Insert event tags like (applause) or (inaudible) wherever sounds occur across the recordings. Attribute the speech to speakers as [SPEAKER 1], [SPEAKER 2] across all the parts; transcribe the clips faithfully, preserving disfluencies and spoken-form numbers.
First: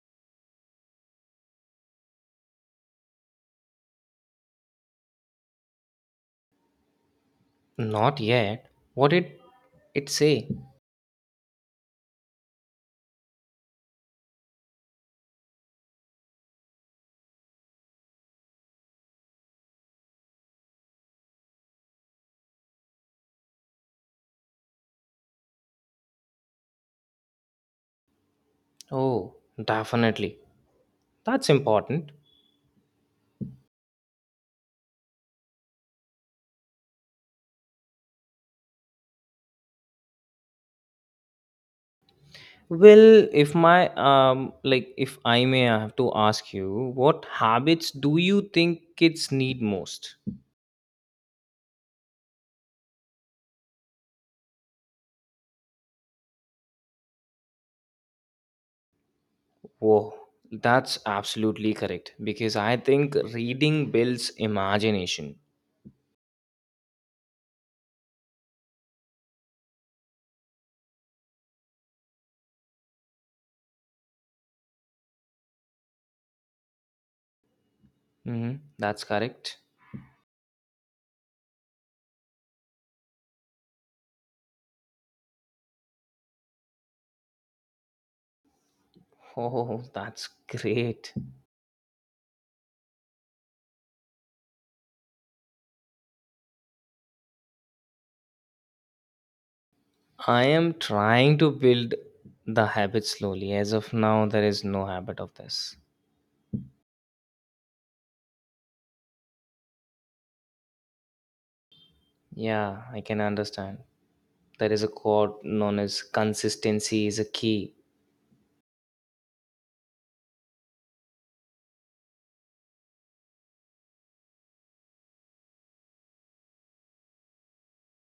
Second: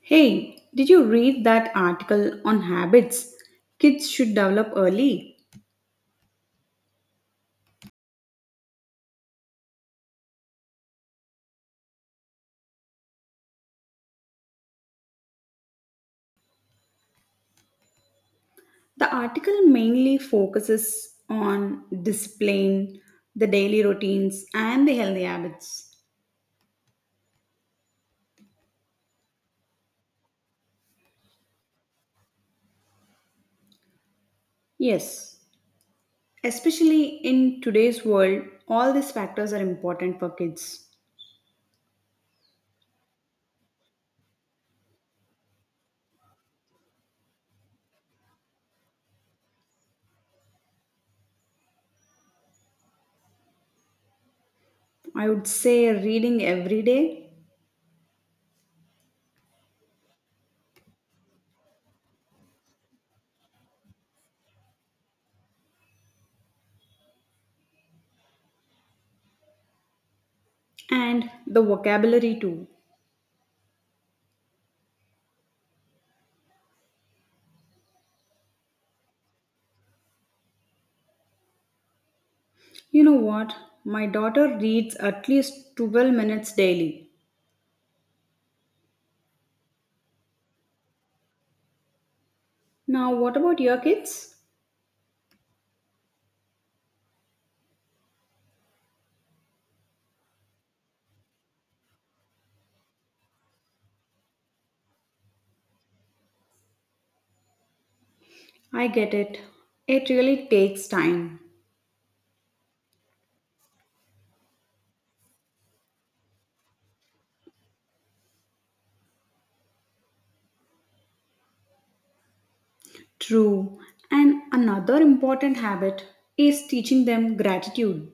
[SPEAKER 1] Hey, did you read that article on habits kids should develop early?
[SPEAKER 2] Not yet. What did it say?
[SPEAKER 1] The article mainly focuses on discipline, the daily routines, and the healthy habits.
[SPEAKER 2] Oh, definitely. That's important.
[SPEAKER 1] Yes, especially in today's world, all these factors are important for kids.
[SPEAKER 2] Well, if my um like if I may have to ask you, what habits do you think kids need most?
[SPEAKER 1] I would say reading every day
[SPEAKER 2] Whoa, that's absolutely correct. Because I think reading builds imagination.
[SPEAKER 1] and the vocabulary too.
[SPEAKER 2] Hmm, that's correct. (laughs)
[SPEAKER 1] You know what? My daughter reads at least twelve minutes daily.
[SPEAKER 2] Oh, that's great.
[SPEAKER 1] Now, what about your kids?
[SPEAKER 2] I am trying to build the habit slowly. As of now, there is no habit of this.
[SPEAKER 1] I get it. It really takes time.
[SPEAKER 2] Yeah, I can understand. There is a quote known as consistency is a key.
[SPEAKER 1] True. And another important habit is teaching them gratitude.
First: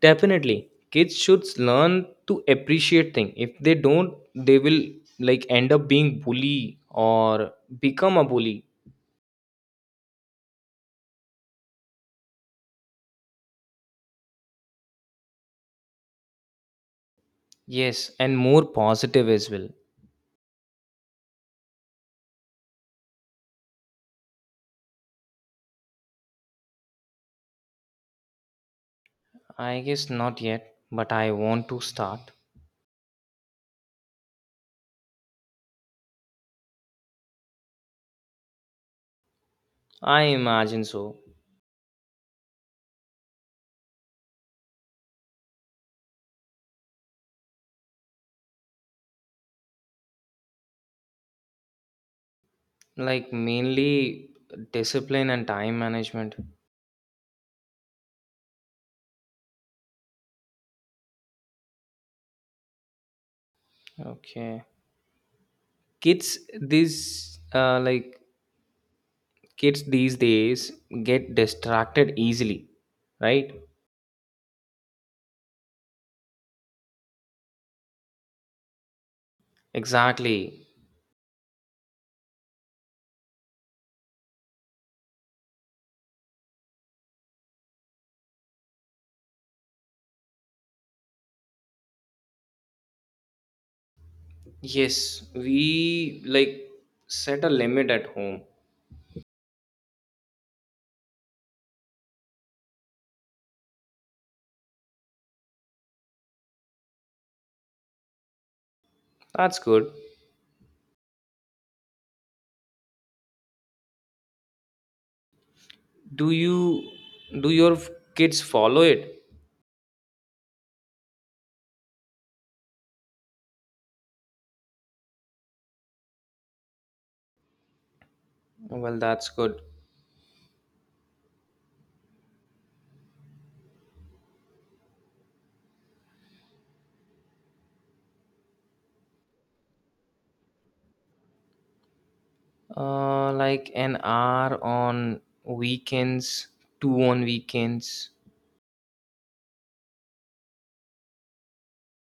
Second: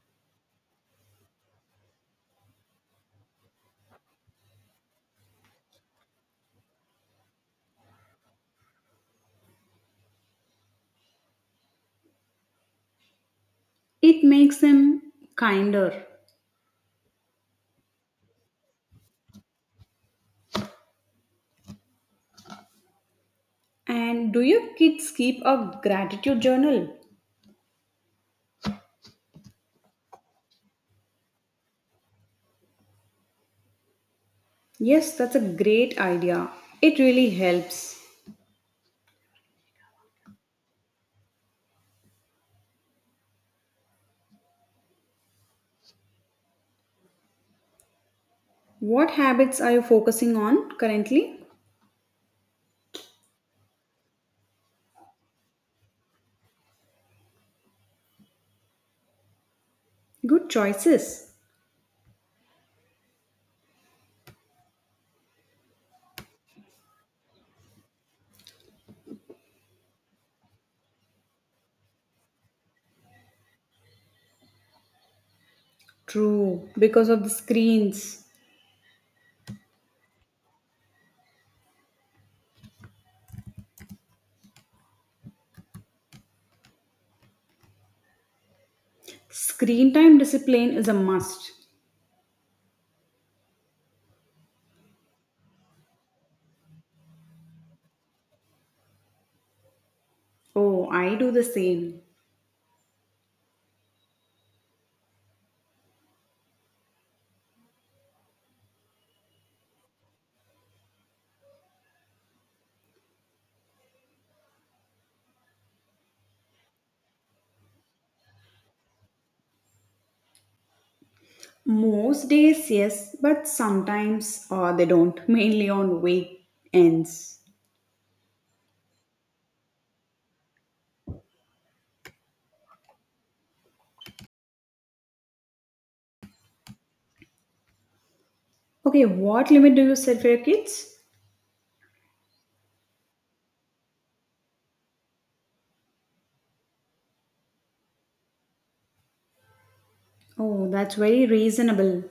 [SPEAKER 2] Definitely. Kids should learn to appreciate things. If they don't, they will like end up being bully or become a bully.
[SPEAKER 1] It makes them kinder.
[SPEAKER 2] Yes, and more positive as well.
[SPEAKER 1] And do your kids keep a gratitude journal?
[SPEAKER 2] I guess not yet, but I want to start.
[SPEAKER 1] Yes, that's a great idea. It really helps.
[SPEAKER 2] I imagine so.
[SPEAKER 1] What habits are you focusing on currently?
[SPEAKER 2] Like mainly discipline and time management.
[SPEAKER 1] Good choices.
[SPEAKER 2] Okay. Kids these uh like kids these days get distracted easily, right?
[SPEAKER 1] True, because of the screens.
[SPEAKER 2] Exactly.
[SPEAKER 1] Screen time discipline is a must.
[SPEAKER 2] Yes, we like set a limit at home.
[SPEAKER 1] Oh, I do the same.
[SPEAKER 2] That's good. Do you, do your f- kids follow it?
[SPEAKER 1] Most days, yes, but sometimes uh, they don't, mainly on weekends.
[SPEAKER 2] Well, that's good.
[SPEAKER 1] Okay, what limit do you set for your kids?
[SPEAKER 2] Uh, like an hour on weekends, two on weekends.
[SPEAKER 1] Oh, that's very reasonable.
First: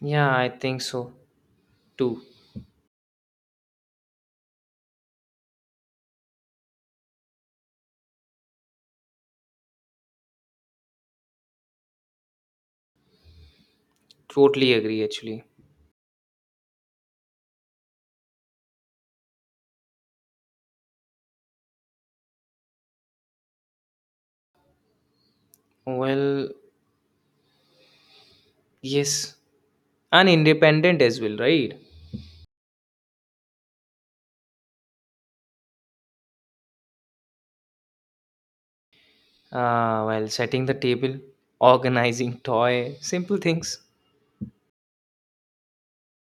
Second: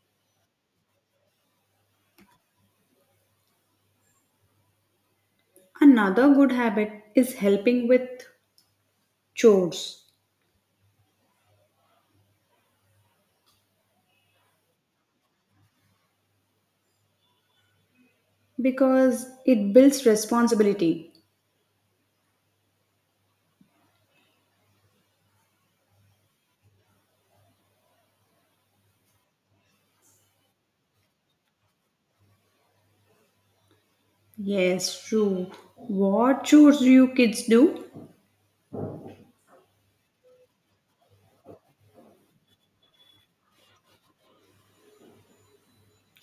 [SPEAKER 2] Yeah, I think so too.
[SPEAKER 1] Another good habit is helping with chores
[SPEAKER 2] Totally agree actually.
[SPEAKER 1] because it builds responsibility.
[SPEAKER 2] Well, yes, and independent as well, right?
[SPEAKER 1] Yes, true. What chores do you kids do?
[SPEAKER 2] Uh, while setting the table, organizing toy, simple things.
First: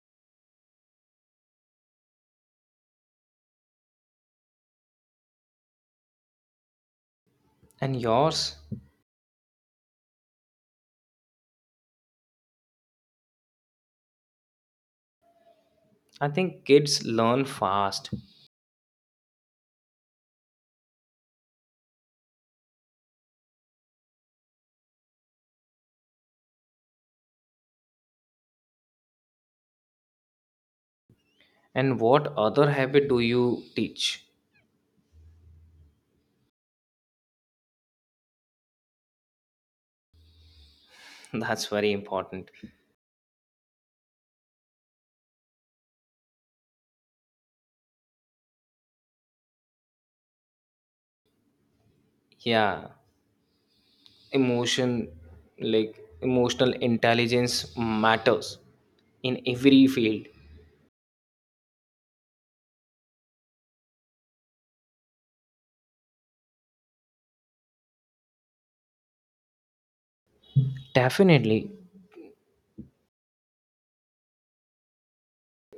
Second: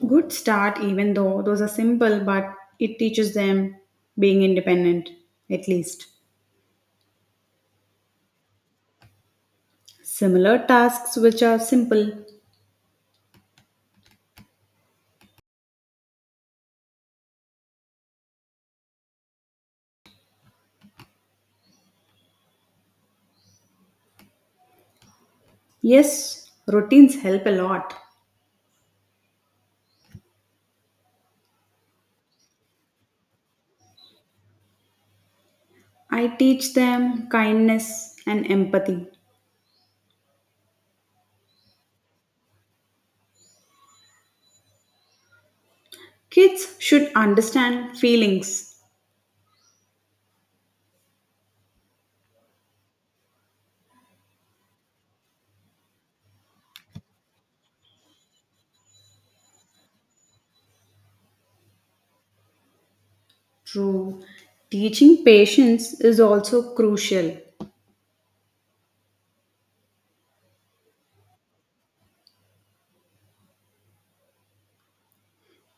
[SPEAKER 1] Good start, even though those are simple, but it teaches them being independent, at least.
[SPEAKER 2] And yours?
[SPEAKER 1] Similar tasks which are simple.
[SPEAKER 2] I think kids learn fast.
[SPEAKER 1] Yes, routines help a lot.
[SPEAKER 2] And what other habit do you teach?
[SPEAKER 1] I teach them kindness and empathy.
[SPEAKER 2] (laughs) That's very important.
[SPEAKER 1] Kids should understand feelings.
[SPEAKER 2] Yeah, emotion, like emotional intelligence matters in every field.
[SPEAKER 1] True. Teaching patience is also crucial.
[SPEAKER 2] Definitely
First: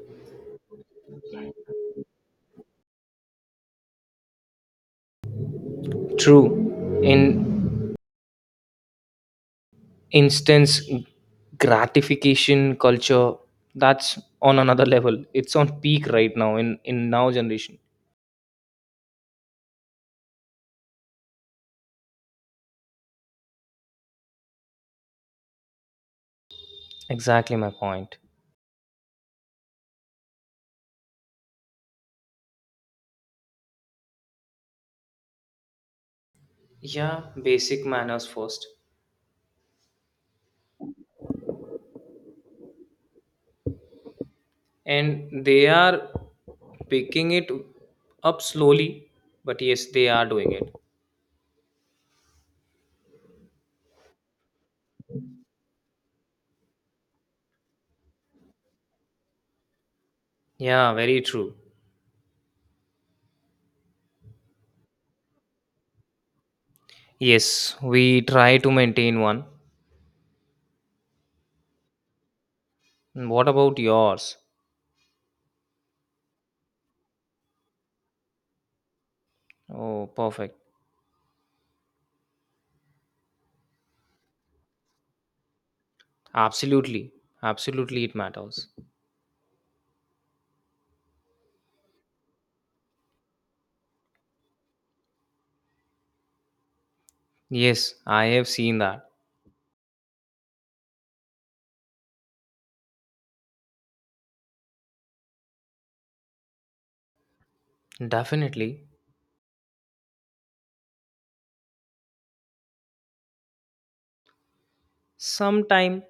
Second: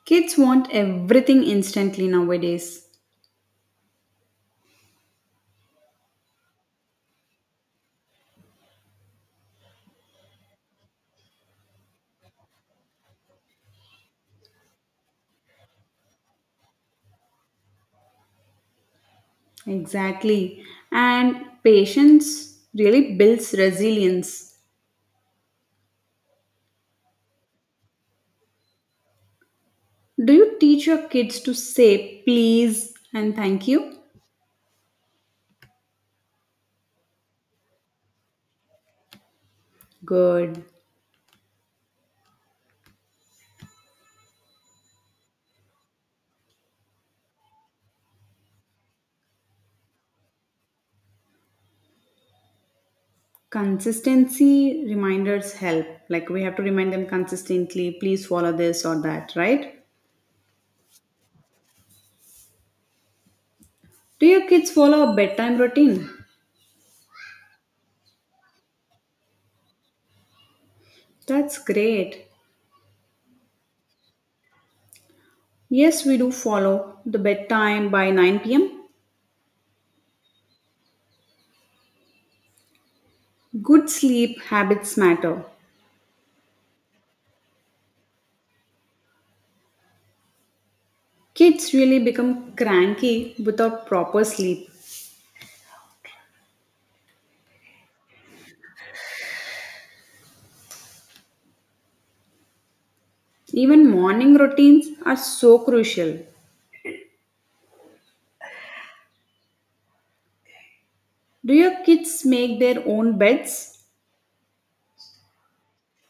[SPEAKER 1] Kids want everything instantly nowadays.
[SPEAKER 2] true. In instance gratification culture, that's on another level. It's on peak right now in in now generation.
[SPEAKER 1] Exactly. And patience really builds resilience.
[SPEAKER 2] Exactly my point.
[SPEAKER 1] Do you teach your kids to say please and thank you?
[SPEAKER 2] Yeah, basic manners first.
[SPEAKER 1] Good.
[SPEAKER 2] And they are picking it up slowly, but yes, they are doing it.
[SPEAKER 1] Consistency reminders help. Like we have to remind them consistently, please follow this or that, right?
[SPEAKER 2] Yeah, very true.
[SPEAKER 1] Do your kids follow a bedtime routine?
[SPEAKER 2] Yes, we try to maintain one.
[SPEAKER 1] That's great.
[SPEAKER 2] And what about yours?
[SPEAKER 1] Yes, we do follow the bedtime by nine p m.
[SPEAKER 2] Oh, perfect.
[SPEAKER 1] Good sleep habits matter.
[SPEAKER 2] Absolutely. Absolutely, it matters.
[SPEAKER 1] Kids really become cranky without proper sleep.
[SPEAKER 2] Yes, I have seen that.
[SPEAKER 1] Even morning routines are so crucial.
[SPEAKER 2] Definitely.
[SPEAKER 1] Do your kids make their own beds?
[SPEAKER 2] Sometime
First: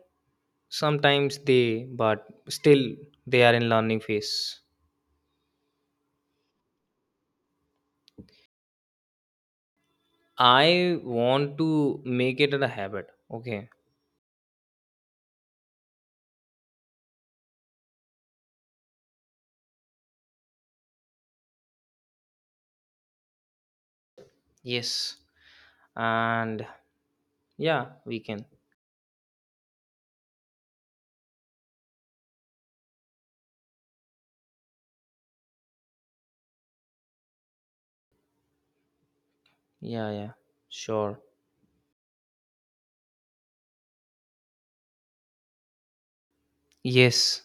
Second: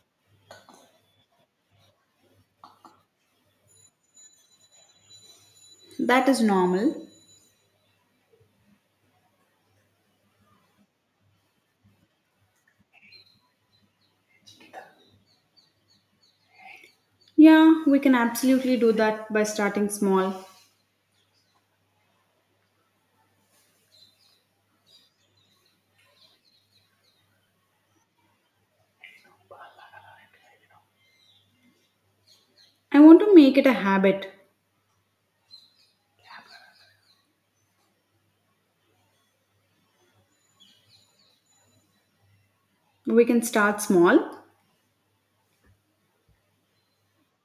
[SPEAKER 2] sometimes they but still they are in learning phase.
[SPEAKER 1] That is normal.
[SPEAKER 2] I want to make it a habit. Okay.
[SPEAKER 1] Yeah, we can absolutely do that by starting small.
[SPEAKER 2] Yes. And yeah, we can.
[SPEAKER 1] I want to make it a habit.
[SPEAKER 2] Yeah, yeah. Sure.
[SPEAKER 1] We can start small.
[SPEAKER 2] Yes.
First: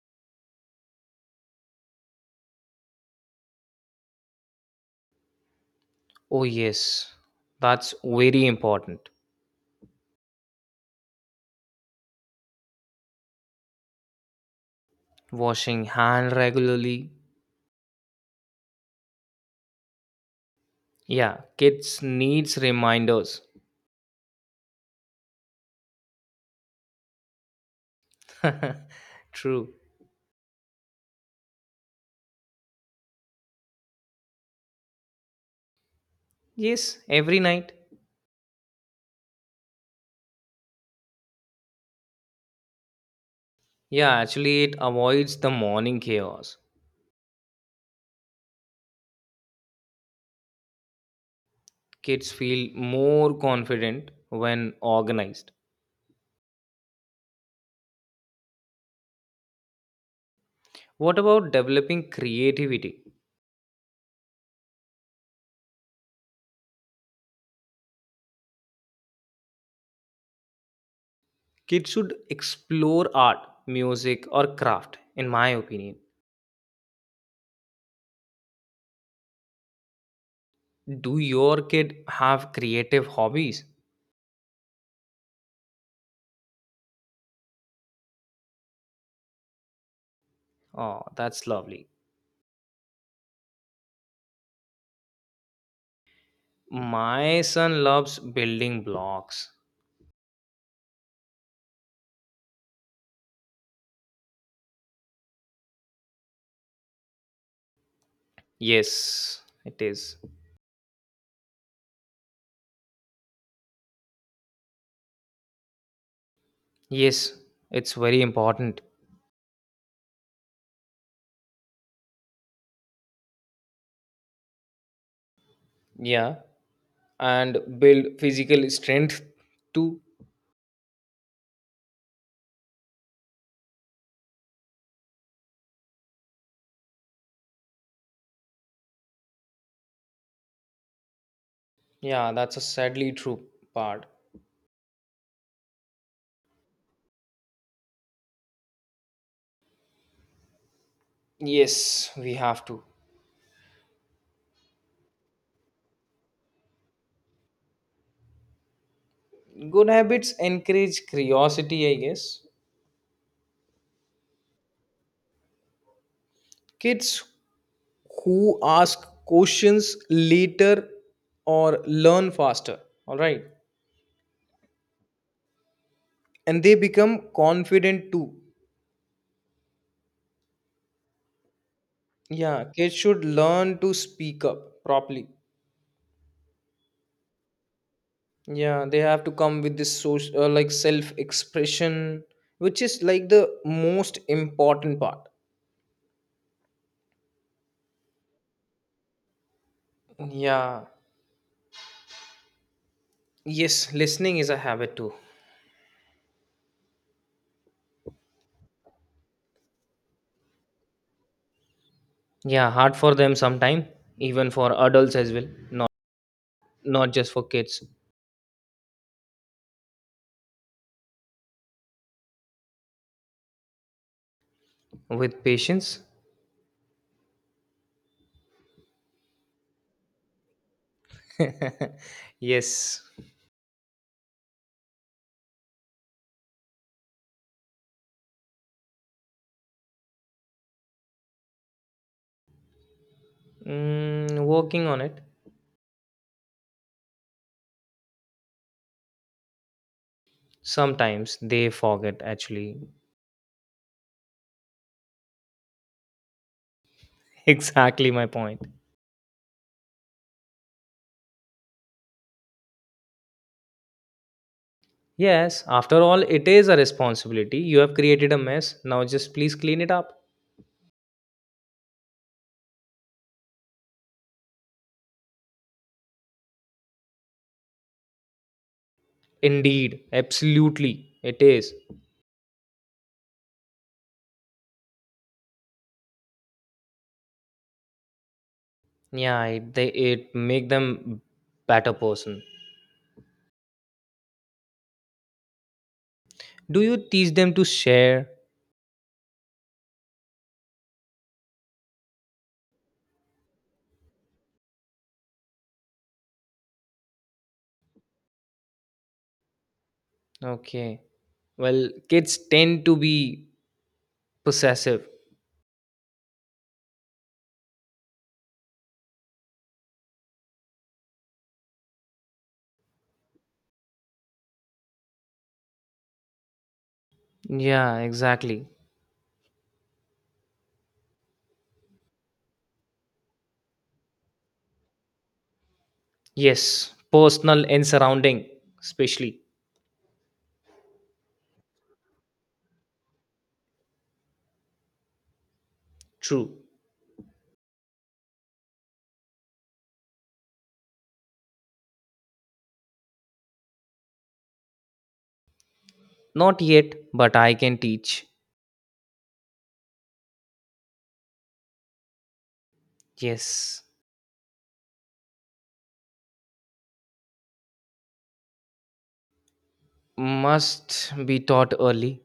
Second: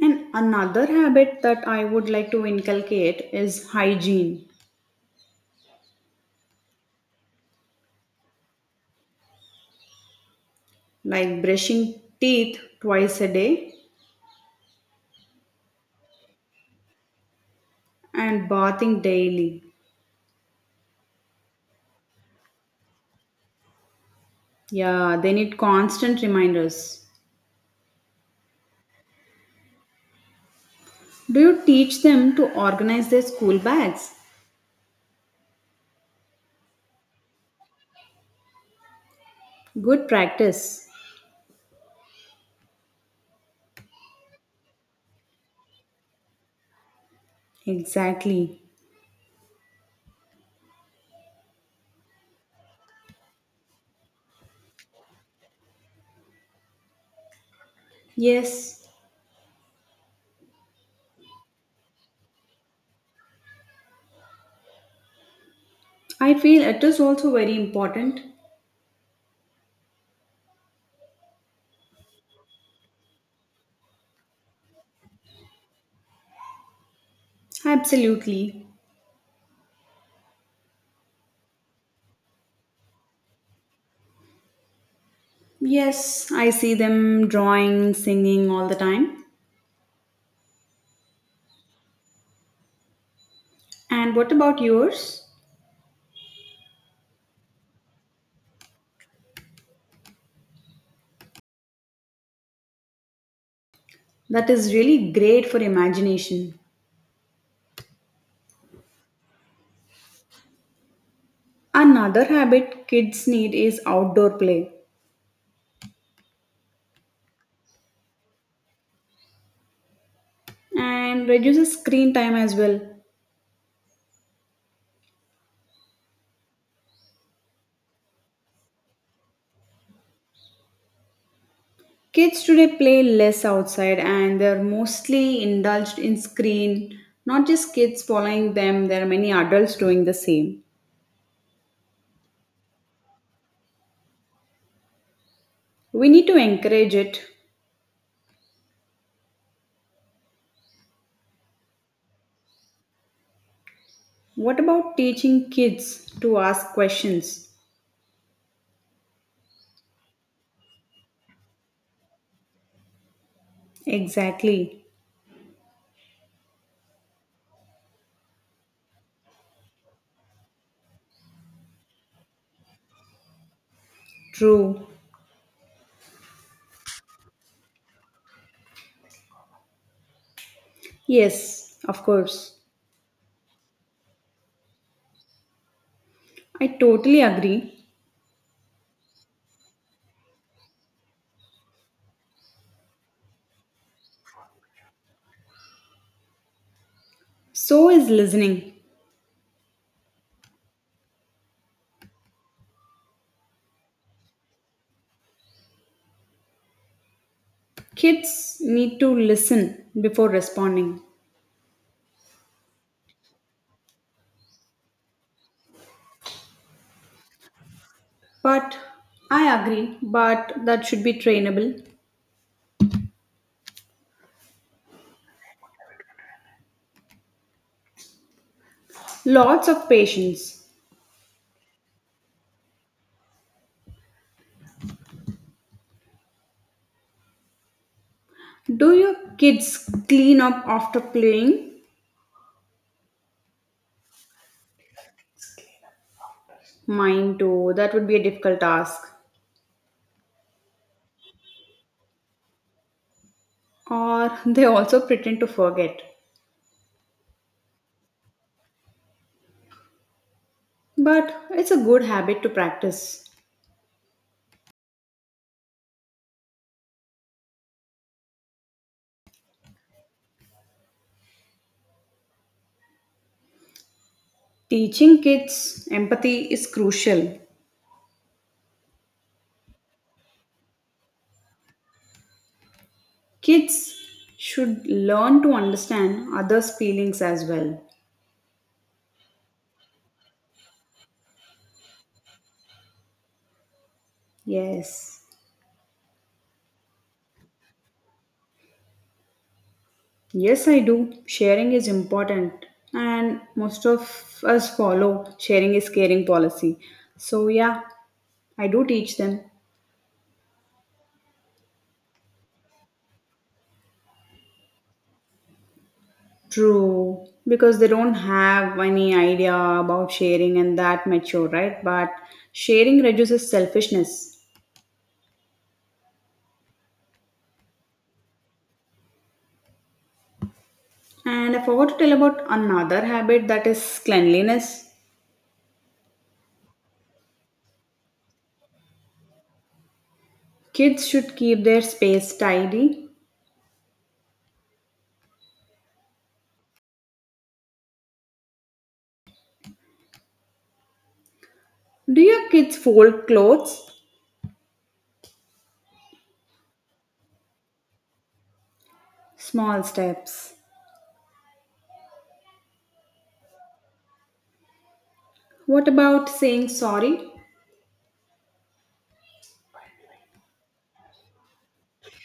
[SPEAKER 1] And another habit that I would like to inculcate is hygiene,
[SPEAKER 2] Oh yes. That's very important.
[SPEAKER 1] like brushing teeth twice a day
[SPEAKER 2] Washing hand regularly.
[SPEAKER 1] and bathing daily.
[SPEAKER 2] Yeah, kids needs reminders.
[SPEAKER 1] Yeah, they need constant reminders.
[SPEAKER 2] (laughs) True.
[SPEAKER 1] Do you teach them to organize their school bags?
[SPEAKER 2] Yes, every night.
[SPEAKER 1] Good practice.
[SPEAKER 2] Yeah, actually it avoids the morning chaos.
[SPEAKER 1] Exactly.
[SPEAKER 2] Kids feel more confident when organized.
[SPEAKER 1] Yes,
[SPEAKER 2] What about developing creativity?
[SPEAKER 1] I feel it is also very important.
[SPEAKER 2] Kids should explore art, music, or craft, in my opinion.
[SPEAKER 1] Absolutely.
[SPEAKER 2] Do your kid have creative hobbies?
[SPEAKER 1] Yes, I see them drawing, singing all the time.
[SPEAKER 2] Oh, that's lovely.
[SPEAKER 1] And what about yours?
[SPEAKER 2] My son loves building blocks.
[SPEAKER 1] That is really great for imagination.
[SPEAKER 2] Yes, it is.
[SPEAKER 1] Another habit kids need is outdoor play
[SPEAKER 2] Yes, it's very important.
[SPEAKER 1] and reduces screen time as well.
[SPEAKER 2] Yeah, and build physical strength too.
[SPEAKER 1] Kids today play less outside and they're mostly indulged in screen. Not just kids following them, there are many adults doing the same.
[SPEAKER 2] Yeah, that's a sadly true part.
[SPEAKER 1] We need to encourage it.
[SPEAKER 2] Yes, we have to.
[SPEAKER 1] What about teaching kids to ask questions?
[SPEAKER 2] Good habits encourage curiosity, I guess.
[SPEAKER 1] Exactly.
[SPEAKER 2] Kids who ask questions later or learn faster, all right?
[SPEAKER 1] True.
[SPEAKER 2] And they become confident too.
[SPEAKER 1] Yes, of course.
[SPEAKER 2] Yeah, kids should learn to speak up properly.
[SPEAKER 1] I totally agree.
[SPEAKER 2] Yeah, they have to come with this social, uh, like self expression, which is like the most important part.
[SPEAKER 1] So is listening.
[SPEAKER 2] Yeah, yes, listening is a habit too.
[SPEAKER 1] Kids need to listen before responding.
[SPEAKER 2] Yeah, hard for them sometime, even for adults as well, not not just for kids.
[SPEAKER 1] But I agree, but that should be trainable.
[SPEAKER 2] With patience,
[SPEAKER 1] Lots of patience.
[SPEAKER 2] (laughs) yes,
[SPEAKER 1] Do your kids clean up after playing?
[SPEAKER 2] mm, working on it.
[SPEAKER 1] Mine too, that would be a difficult task.
[SPEAKER 2] Sometimes they forget. Actually,
[SPEAKER 1] Or (laughs) they also pretend to forget.
[SPEAKER 2] (laughs) exactly my point.
[SPEAKER 1] But it's a good habit to practice.
[SPEAKER 2] Yes, after all, it is a responsibility. You have created a mess. Now, just please clean it up.
[SPEAKER 1] Teaching kids empathy is crucial.
[SPEAKER 2] Indeed, absolutely, it is.
[SPEAKER 1] Kids should learn to understand others' feelings as well.
[SPEAKER 2] Yeah, it, they it make them better person.
[SPEAKER 1] Yes.
[SPEAKER 2] Do you teach them to share?
[SPEAKER 1] Yes, I do. Sharing is important, and most of us follow sharing is caring policy. So, yeah, I do teach them.
[SPEAKER 2] Okay. Well, kids tend to be possessive.
[SPEAKER 1] True, because they don't have any idea about sharing and that mature, right? But sharing reduces selfishness.
[SPEAKER 2] Yeah, exactly.
[SPEAKER 1] And I forgot to tell about another habit that is cleanliness.
[SPEAKER 2] Yes, personal and surrounding, especially.
[SPEAKER 1] Kids should keep their space tidy.
[SPEAKER 2] True.
[SPEAKER 1] Do your kids fold clothes?
[SPEAKER 2] Not yet, but I can teach.
[SPEAKER 1] Small steps.
[SPEAKER 2] Yes.
[SPEAKER 1] What about saying sorry?
[SPEAKER 2] Must be taught early.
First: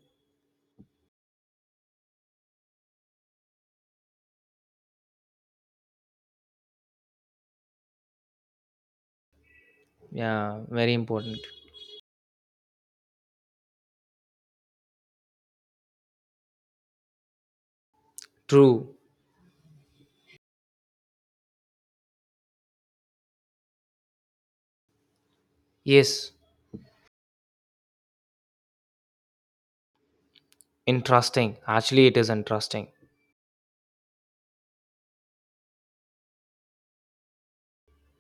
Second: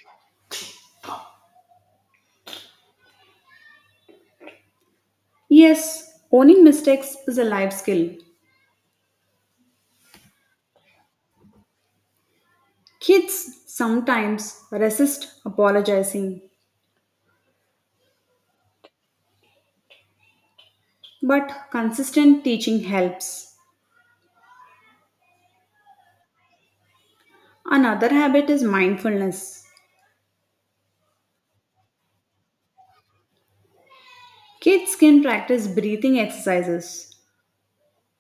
[SPEAKER 1] Yes, owning mistakes is a life skill.
[SPEAKER 2] Yeah, very important.
[SPEAKER 1] Kids sometimes resist apologizing,
[SPEAKER 2] True.
[SPEAKER 1] but consistent teaching helps.
[SPEAKER 2] Yes.
[SPEAKER 1] Another habit is mindfulness.
[SPEAKER 2] Interesting. Actually, it is interesting.
[SPEAKER 1] Kids can practice breathing exercises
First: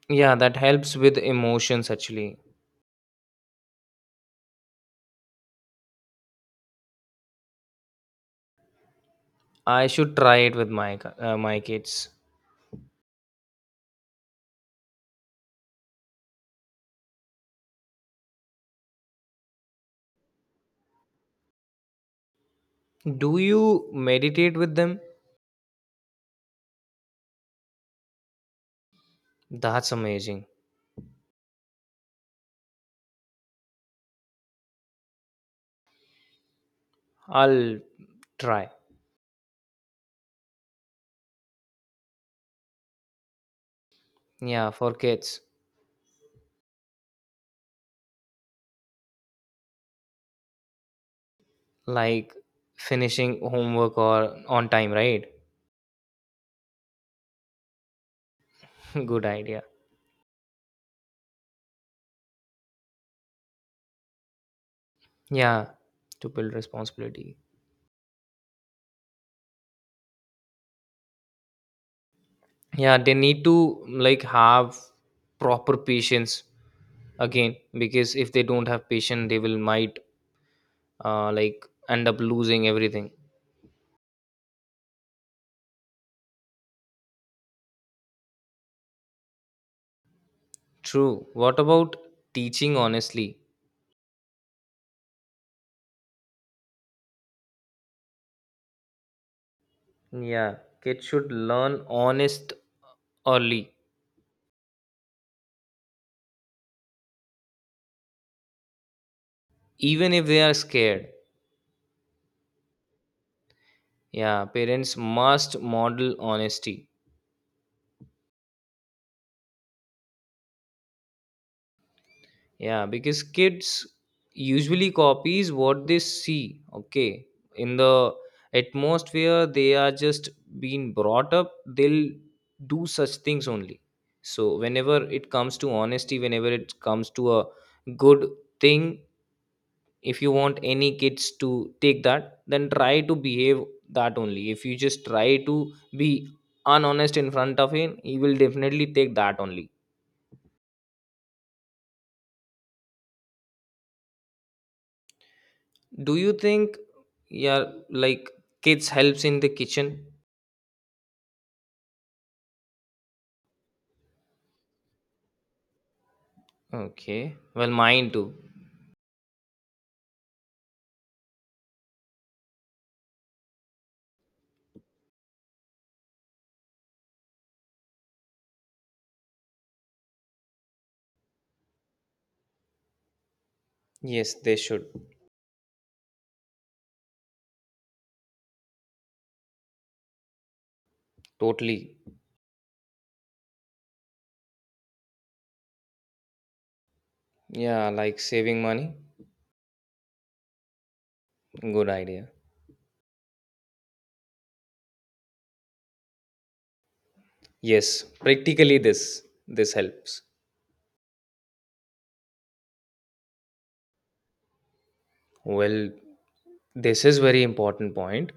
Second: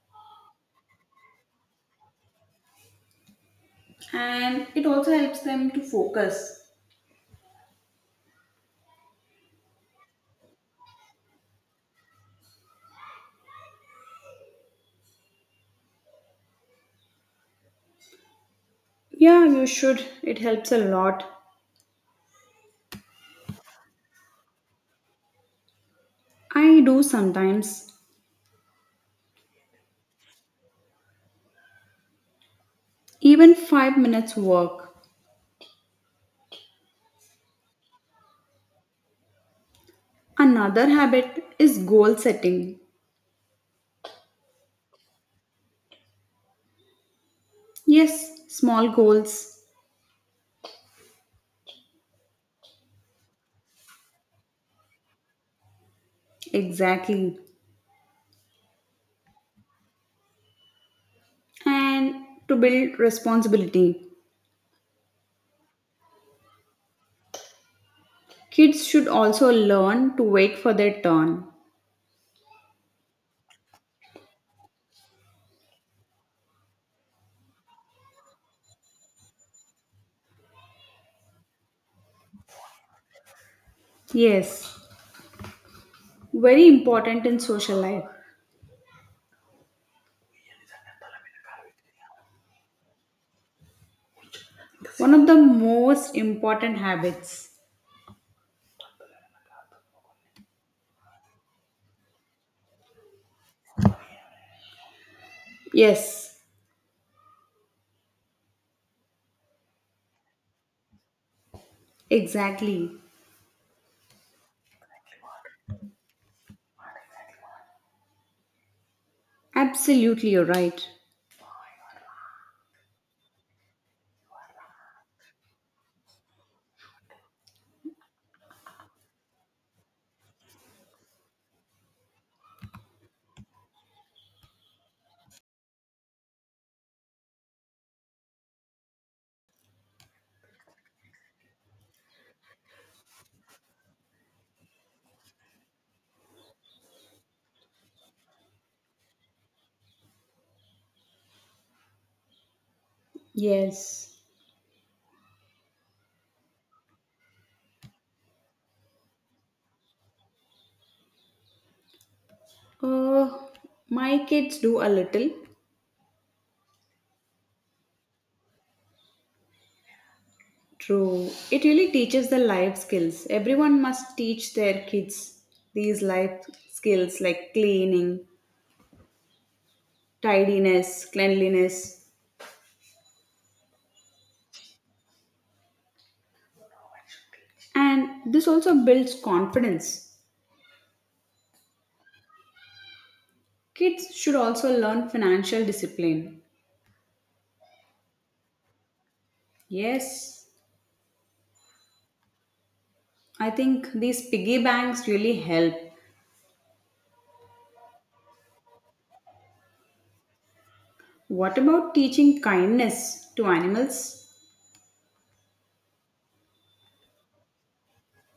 [SPEAKER 2] Yeah, that helps with emotions actually.
[SPEAKER 1] and it also helps them to focus.
[SPEAKER 2] I should try it with my ki- uh, my kids.
[SPEAKER 1] Yeah, you should. It helps a lot.
[SPEAKER 2] Do you meditate with them?
[SPEAKER 1] I do sometimes,
[SPEAKER 2] That's amazing.
[SPEAKER 1] even five minutes work.
[SPEAKER 2] I'll try.
[SPEAKER 1] Another habit is goal setting.
[SPEAKER 2] Yeah, for kids,
[SPEAKER 1] Yes, small goals.
[SPEAKER 2] like finishing homework or on time, right?
[SPEAKER 1] Exactly.
[SPEAKER 2] (laughs) Good idea.
[SPEAKER 1] And to build responsibility.
[SPEAKER 2] Yeah, to build responsibility.
[SPEAKER 1] Kids should also learn to wait for their turn.
[SPEAKER 2] Yeah, they need to like have proper patience again because if they don't have patience, they will might uh, like end up losing everything.
[SPEAKER 1] Yes, very important in social life.
[SPEAKER 2] True. What about teaching honestly?
[SPEAKER 1] One of the most important habits.
[SPEAKER 2] Yeah, kids should learn honest early,
[SPEAKER 1] Yes,
[SPEAKER 2] even if they are scared.
[SPEAKER 1] exactly.
[SPEAKER 2] Yeah, parents must model honesty.
[SPEAKER 1] Absolutely, you're right.
[SPEAKER 2] Yeah, because kids usually copies what they see. Okay, in the atmosphere they are just being brought up, they'll do such things only. So whenever it comes to honesty, whenever it comes to a good thing, if you want any kids to take that, then try to behave that only. If you just try to be unhonest in front of him, he will definitely take that only.
[SPEAKER 1] Yes.
[SPEAKER 2] Do you think, yeah, like kids helps in the kitchen?
[SPEAKER 1] Uh, my kids do a little.
[SPEAKER 2] Okay. Well, mine too.
[SPEAKER 1] True. It really teaches the life skills. Everyone must teach their kids these life skills like cleaning, tidiness, cleanliness.
[SPEAKER 2] Yes, they should.
[SPEAKER 1] And this also builds confidence.
[SPEAKER 2] Totally.
[SPEAKER 1] Kids should also learn financial discipline.
[SPEAKER 2] Yeah, like saving money.
[SPEAKER 1] Yes,
[SPEAKER 2] Good idea.
[SPEAKER 1] I think these piggy banks really help.
[SPEAKER 2] Yes, practically this this helps.
[SPEAKER 1] What about teaching kindness to animals?
[SPEAKER 2] Well, this is very important point.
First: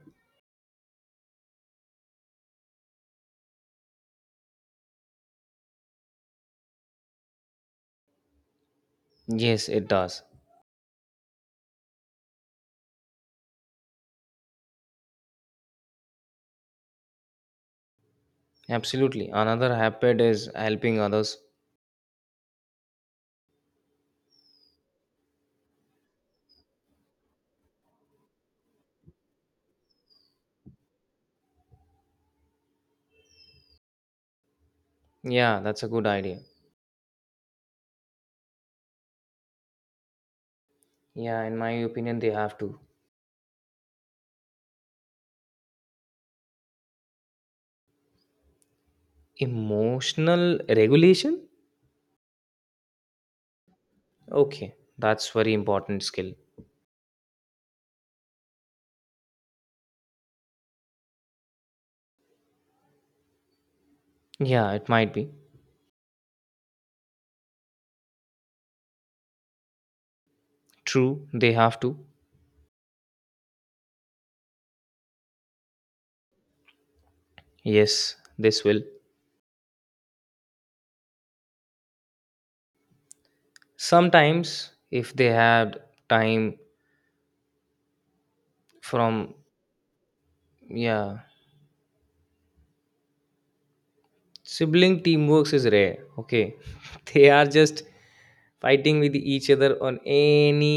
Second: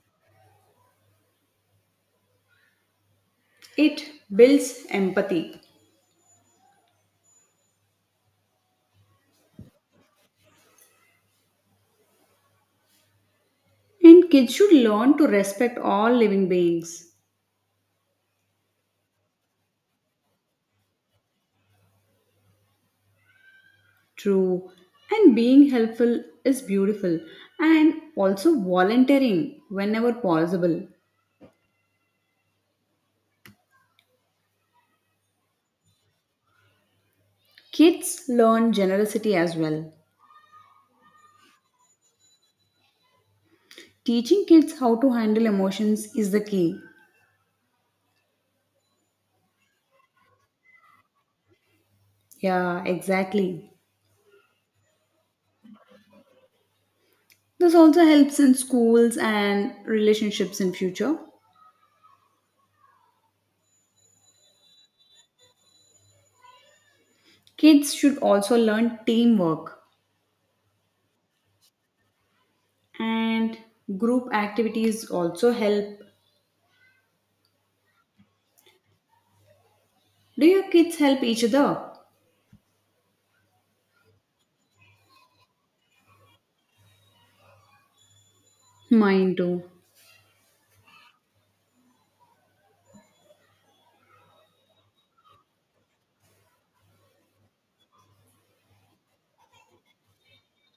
[SPEAKER 1] It builds empathy.
[SPEAKER 2] Yes, it does.
[SPEAKER 1] And kids should learn to respect all living beings.
[SPEAKER 2] Absolutely. Another habit is helping others.
[SPEAKER 1] True. And being helpful is beautiful. And also volunteering whenever possible.
[SPEAKER 2] Yeah, that's a good idea.
[SPEAKER 1] Kids learn generosity as well.
[SPEAKER 2] Yeah, in my opinion, they have to.
[SPEAKER 1] Teaching kids how to handle emotions is the key.
[SPEAKER 2] Emotional regulation?
[SPEAKER 1] Yeah, exactly.
[SPEAKER 2] Okay, that's very important skill.
[SPEAKER 1] This also helps in schools and relationships in future.
[SPEAKER 2] Yeah, it might be.
[SPEAKER 1] Kids should also learn teamwork
[SPEAKER 2] True, they have to.
[SPEAKER 1] and group activities also help.
[SPEAKER 2] Yes, this will.
[SPEAKER 1] Do your kids help each other?
[SPEAKER 2] Sometimes, if they had time from,
[SPEAKER 1] Mine too.
[SPEAKER 2] yeah, sibling teamwork is rare. Okay. (laughs) They are just fighting with each other on any,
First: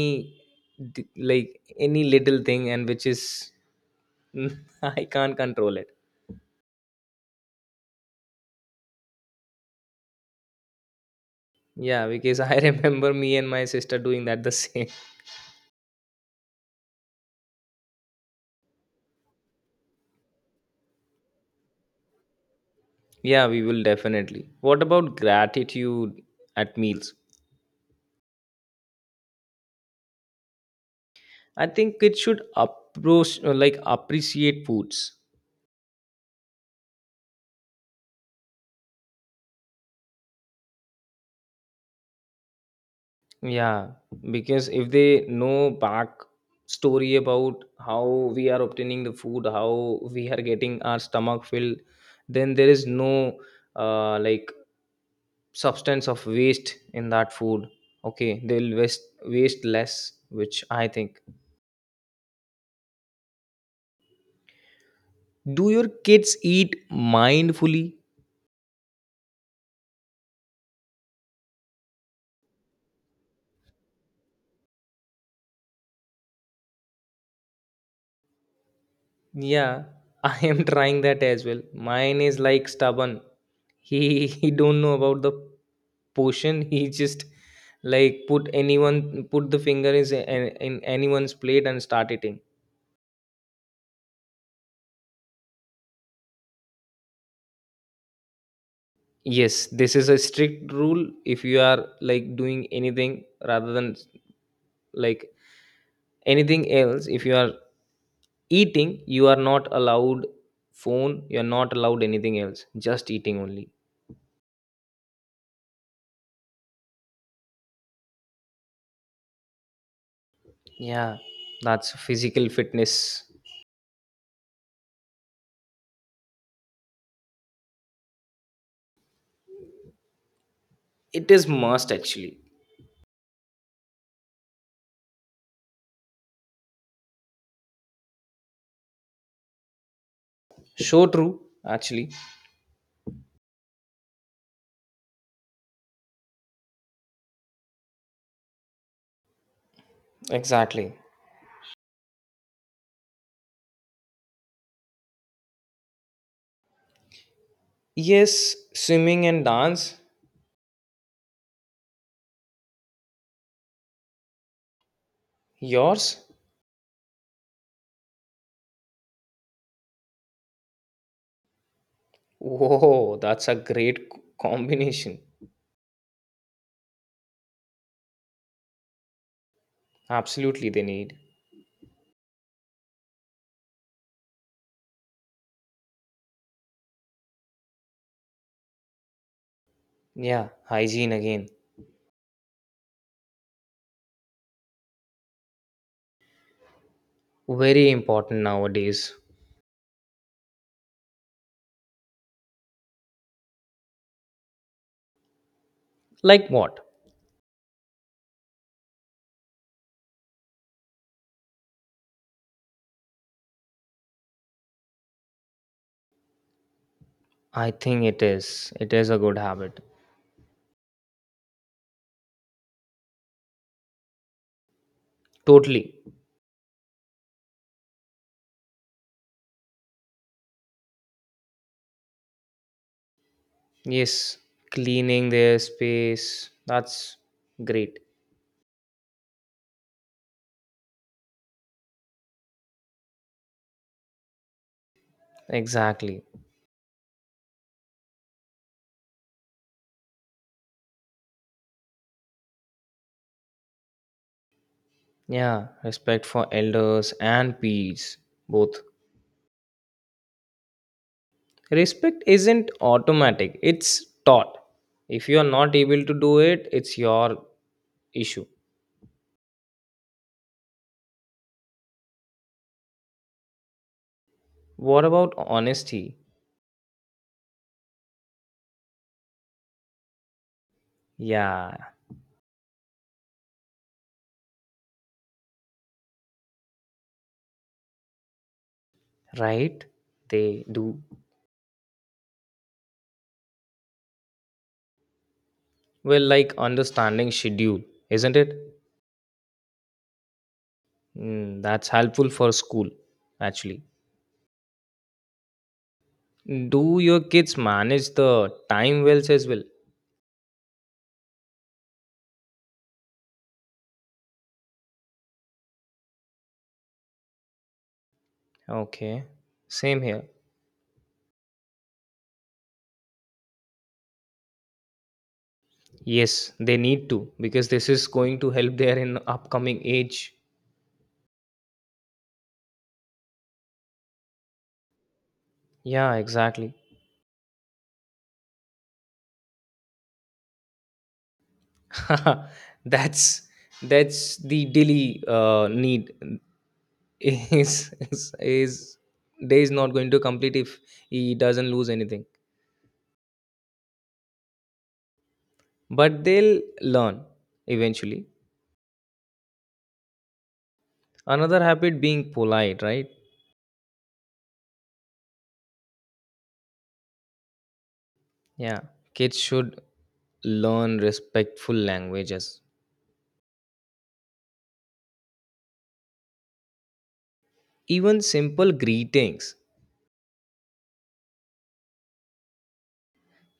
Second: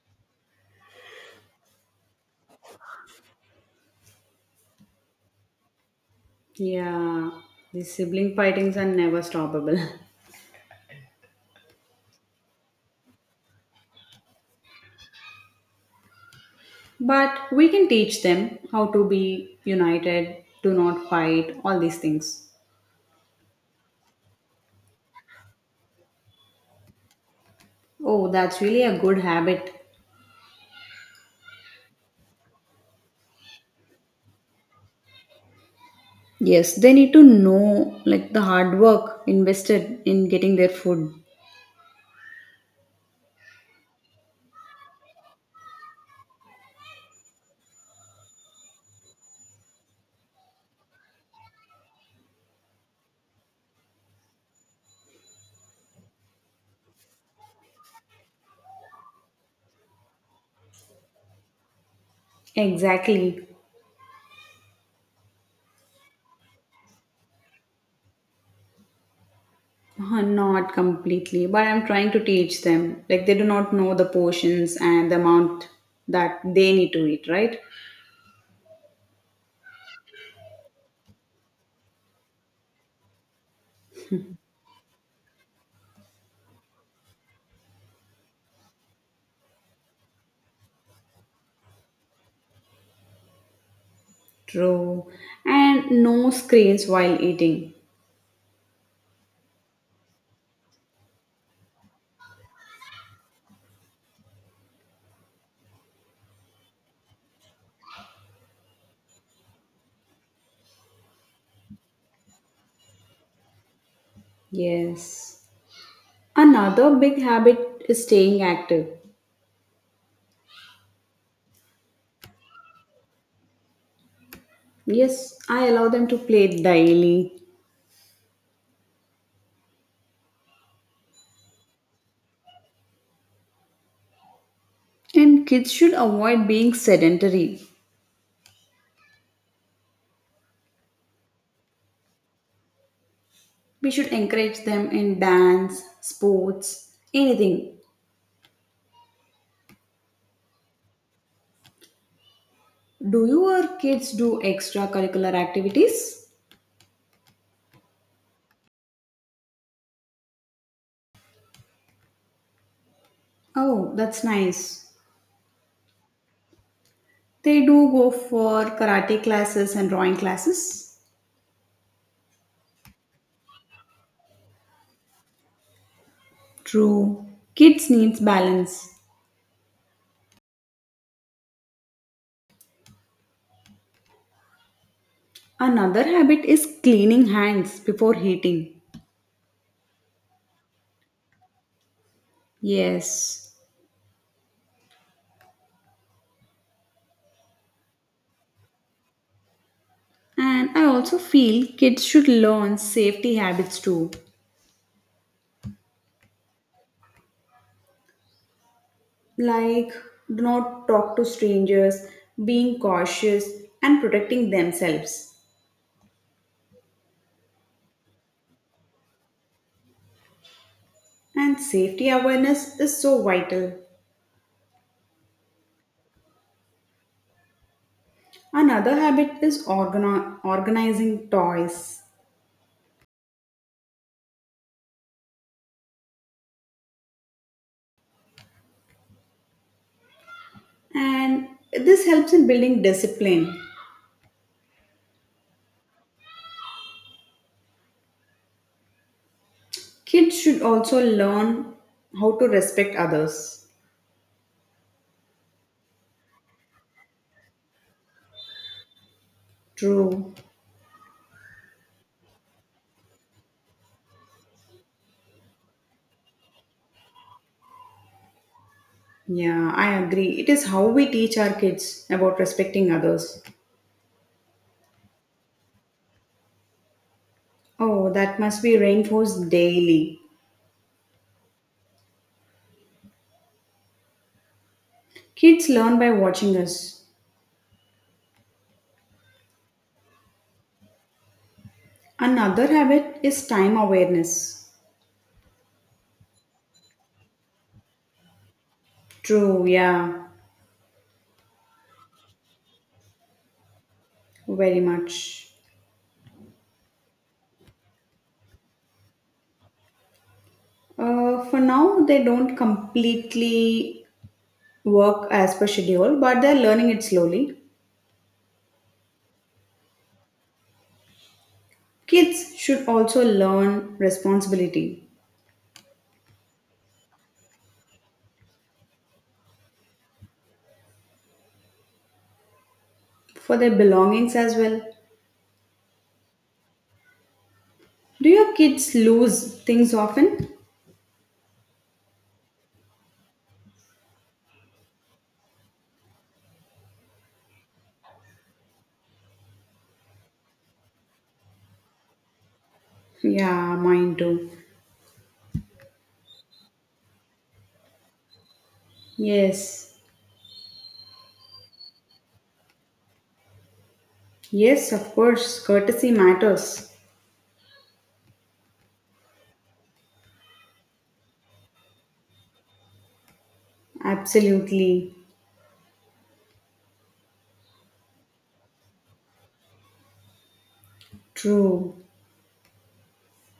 [SPEAKER 2] d- like, any little thing, and which is, (laughs) I can't control it.
[SPEAKER 1] Yeah, these sibling fightings are never stoppable. (laughs)
[SPEAKER 2] Yeah, because I (laughs) remember me and my sister doing that the (laughs) same.
[SPEAKER 1] But we can teach them how to be united, do not fight, all these things.
[SPEAKER 2] Yeah, we will definitely. What about gratitude at meals?
[SPEAKER 1] Oh, that's really a good habit.
[SPEAKER 2] I think it should approach uh, like appreciate foods.
[SPEAKER 1] Yes, they need to know like the hard work invested in getting their food.
[SPEAKER 2] Yeah, because if they know back story about how we are obtaining the food, how we are getting our stomach filled, then there is no uh, like substance of waste in that food. Okay, they'll waste waste less, which I think.
[SPEAKER 1] Exactly.
[SPEAKER 2] Do your kids eat mindfully?
[SPEAKER 1] Uh, Not completely, but I'm trying to teach them. Like they do not know the portions and the amount that they need to eat, right?
[SPEAKER 2] Yeah, I am (laughs) trying that as well. Mine is like stubborn. He (laughs) he don't know about the potion. He just like put anyone put the finger is in, in anyone's plate and start eating.
[SPEAKER 1] True. And no screens while eating.
[SPEAKER 2] Yes, this is a strict rule. If you are like doing anything rather than like anything else, if you are eating, you are not allowed phone. You are not allowed anything else. Just eating only.
[SPEAKER 1] Yes. Another big habit is staying active.
[SPEAKER 2] Yeah, that's physical fitness.
[SPEAKER 1] Yes, I allow them to play daily.
[SPEAKER 2] It is must actually.
[SPEAKER 1] And kids should avoid being sedentary.
[SPEAKER 2] So true, actually.
[SPEAKER 1] We should encourage them in dance, sports, anything.
[SPEAKER 2] Exactly.
[SPEAKER 1] Do your kids do extracurricular activities?
[SPEAKER 2] Yes, swimming and dance.
[SPEAKER 1] Oh, that's nice.
[SPEAKER 2] Yours?
[SPEAKER 1] They do go for karate classes and drawing classes.
[SPEAKER 2] Whoa, that's a great co- combination.
[SPEAKER 1] True. Kids needs balance.
[SPEAKER 2] Absolutely, they need.
[SPEAKER 1] Another habit is cleaning hands before eating.
[SPEAKER 2] Yeah, hygiene again.
[SPEAKER 1] Yes.
[SPEAKER 2] Very important nowadays.
[SPEAKER 1] And I also feel kids should learn safety habits too.
[SPEAKER 2] Like what?
[SPEAKER 1] Like do not talk to strangers, being cautious, and protecting themselves.
[SPEAKER 2] I think it is. It is a good habit.
[SPEAKER 1] And safety awareness is so vital.
[SPEAKER 2] Totally.
[SPEAKER 1] Another habit is organi- organizing toys,
[SPEAKER 2] Yes, cleaning their space. That's great.
[SPEAKER 1] and this helps in building discipline.
[SPEAKER 2] Exactly.
[SPEAKER 1] Kids should also learn how to respect others.
[SPEAKER 2] Yeah, respect for elders and peers. Both.
[SPEAKER 1] True.
[SPEAKER 2] Respect isn't automatic, it's taught. If you are not able to do it, it's your issue.
[SPEAKER 1] Yeah, I agree. It is how we teach our kids about respecting others.
[SPEAKER 2] What about honesty?
[SPEAKER 1] Oh, that must be reinforced daily.
[SPEAKER 2] Yeah,
[SPEAKER 1] Kids learn by watching us.
[SPEAKER 2] right? They do.
[SPEAKER 1] Another habit is time awareness.
[SPEAKER 2] Well, like understanding schedule, isn't it?
[SPEAKER 1] True, yeah,
[SPEAKER 2] Mm, that's helpful for school, actually.
[SPEAKER 1] very much.
[SPEAKER 2] Do your kids manage the time wells as well?
[SPEAKER 1] Uh, for now, they don't completely work as per schedule, but they're learning it slowly.
[SPEAKER 2] Okay, same here.
[SPEAKER 1] Kids should also learn responsibility
[SPEAKER 2] Yes, they need to because this is going to help their in upcoming age.
[SPEAKER 1] for their belongings as well.
[SPEAKER 2] Yeah, exactly.
[SPEAKER 1] Do your kids lose things often?
[SPEAKER 2] (laughs) that's that's the daily uh, need. (laughs) is is is day is not going to complete if he doesn't lose anything,
[SPEAKER 1] Yeah, mine too.
[SPEAKER 2] but they'll learn eventually.
[SPEAKER 1] Yes,
[SPEAKER 2] Another habit being polite, right?
[SPEAKER 1] yes, of course, courtesy matters.
[SPEAKER 2] Yeah, kids should learn respectful languages,
[SPEAKER 1] Absolutely
[SPEAKER 2] even simple greetings.
[SPEAKER 1] true.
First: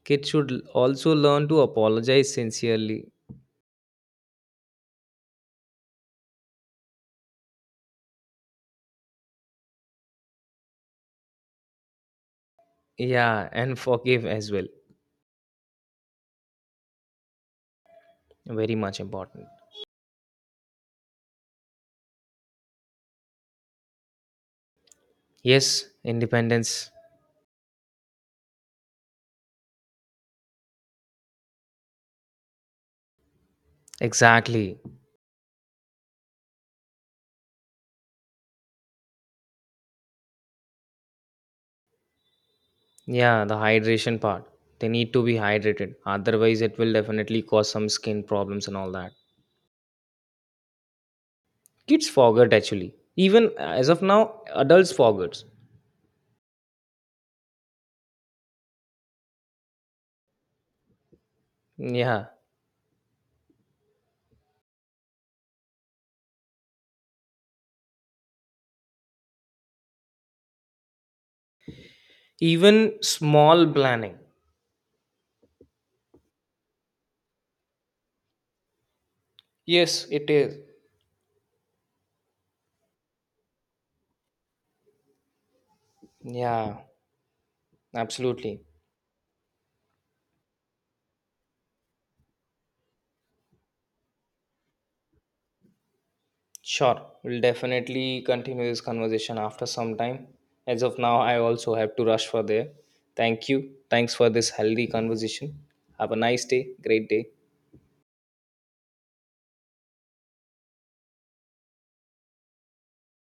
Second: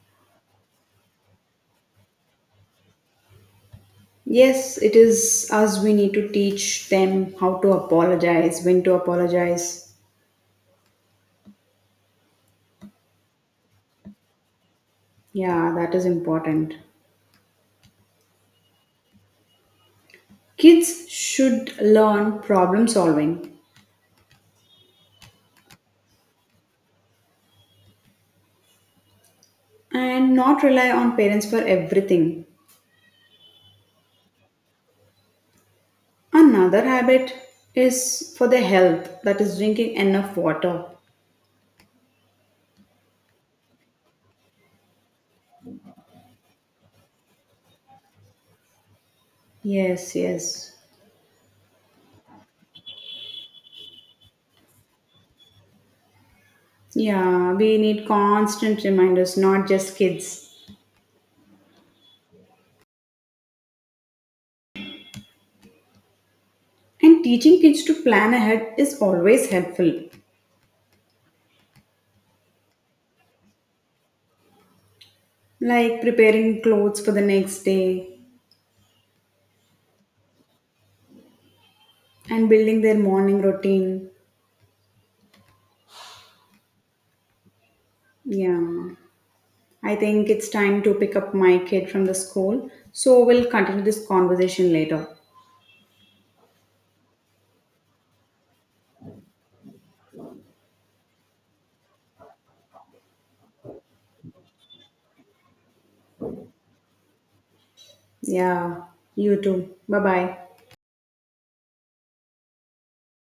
[SPEAKER 2] kids should l- also learn to apologize sincerely.
[SPEAKER 1] Yes, it is us. We need to teach them how to apologize, when to apologize.
[SPEAKER 2] Yeah, and forgive as well.
[SPEAKER 1] Yeah, that is important.
[SPEAKER 2] Very much important.
[SPEAKER 1] Kids should learn problem solving
[SPEAKER 2] Yes, independence.
[SPEAKER 1] and not rely on parents for everything.
[SPEAKER 2] Exactly.
[SPEAKER 1] Another habit is for their health, that is, drinking enough water.
[SPEAKER 2] Yeah, the hydration part. They need to be hydrated. Otherwise, it will definitely cause some skin problems and all that.
[SPEAKER 1] Yes, yes.
[SPEAKER 2] Kids forget actually. Even uh, as of now, adults forgets.
[SPEAKER 1] Yeah, we need constant reminders, not just kids.
[SPEAKER 2] Yeah.
[SPEAKER 1] And teaching kids to plan ahead is always helpful,
[SPEAKER 2] Even small planning.
[SPEAKER 1] like preparing clothes for the next day
[SPEAKER 2] Yes, it is.
[SPEAKER 1] and building their morning routine.
[SPEAKER 2] Yeah, absolutely.
[SPEAKER 1] Yeah, I think it's time to pick up my kid from the school. So we'll continue this conversation later.
[SPEAKER 2] Sure. We'll definitely continue this conversation after some time. As of now, I also have to rush for there. Thank you. Thanks for this healthy conversation. Have a nice day. Great day.
[SPEAKER 1] Yeah, you too. Bye bye.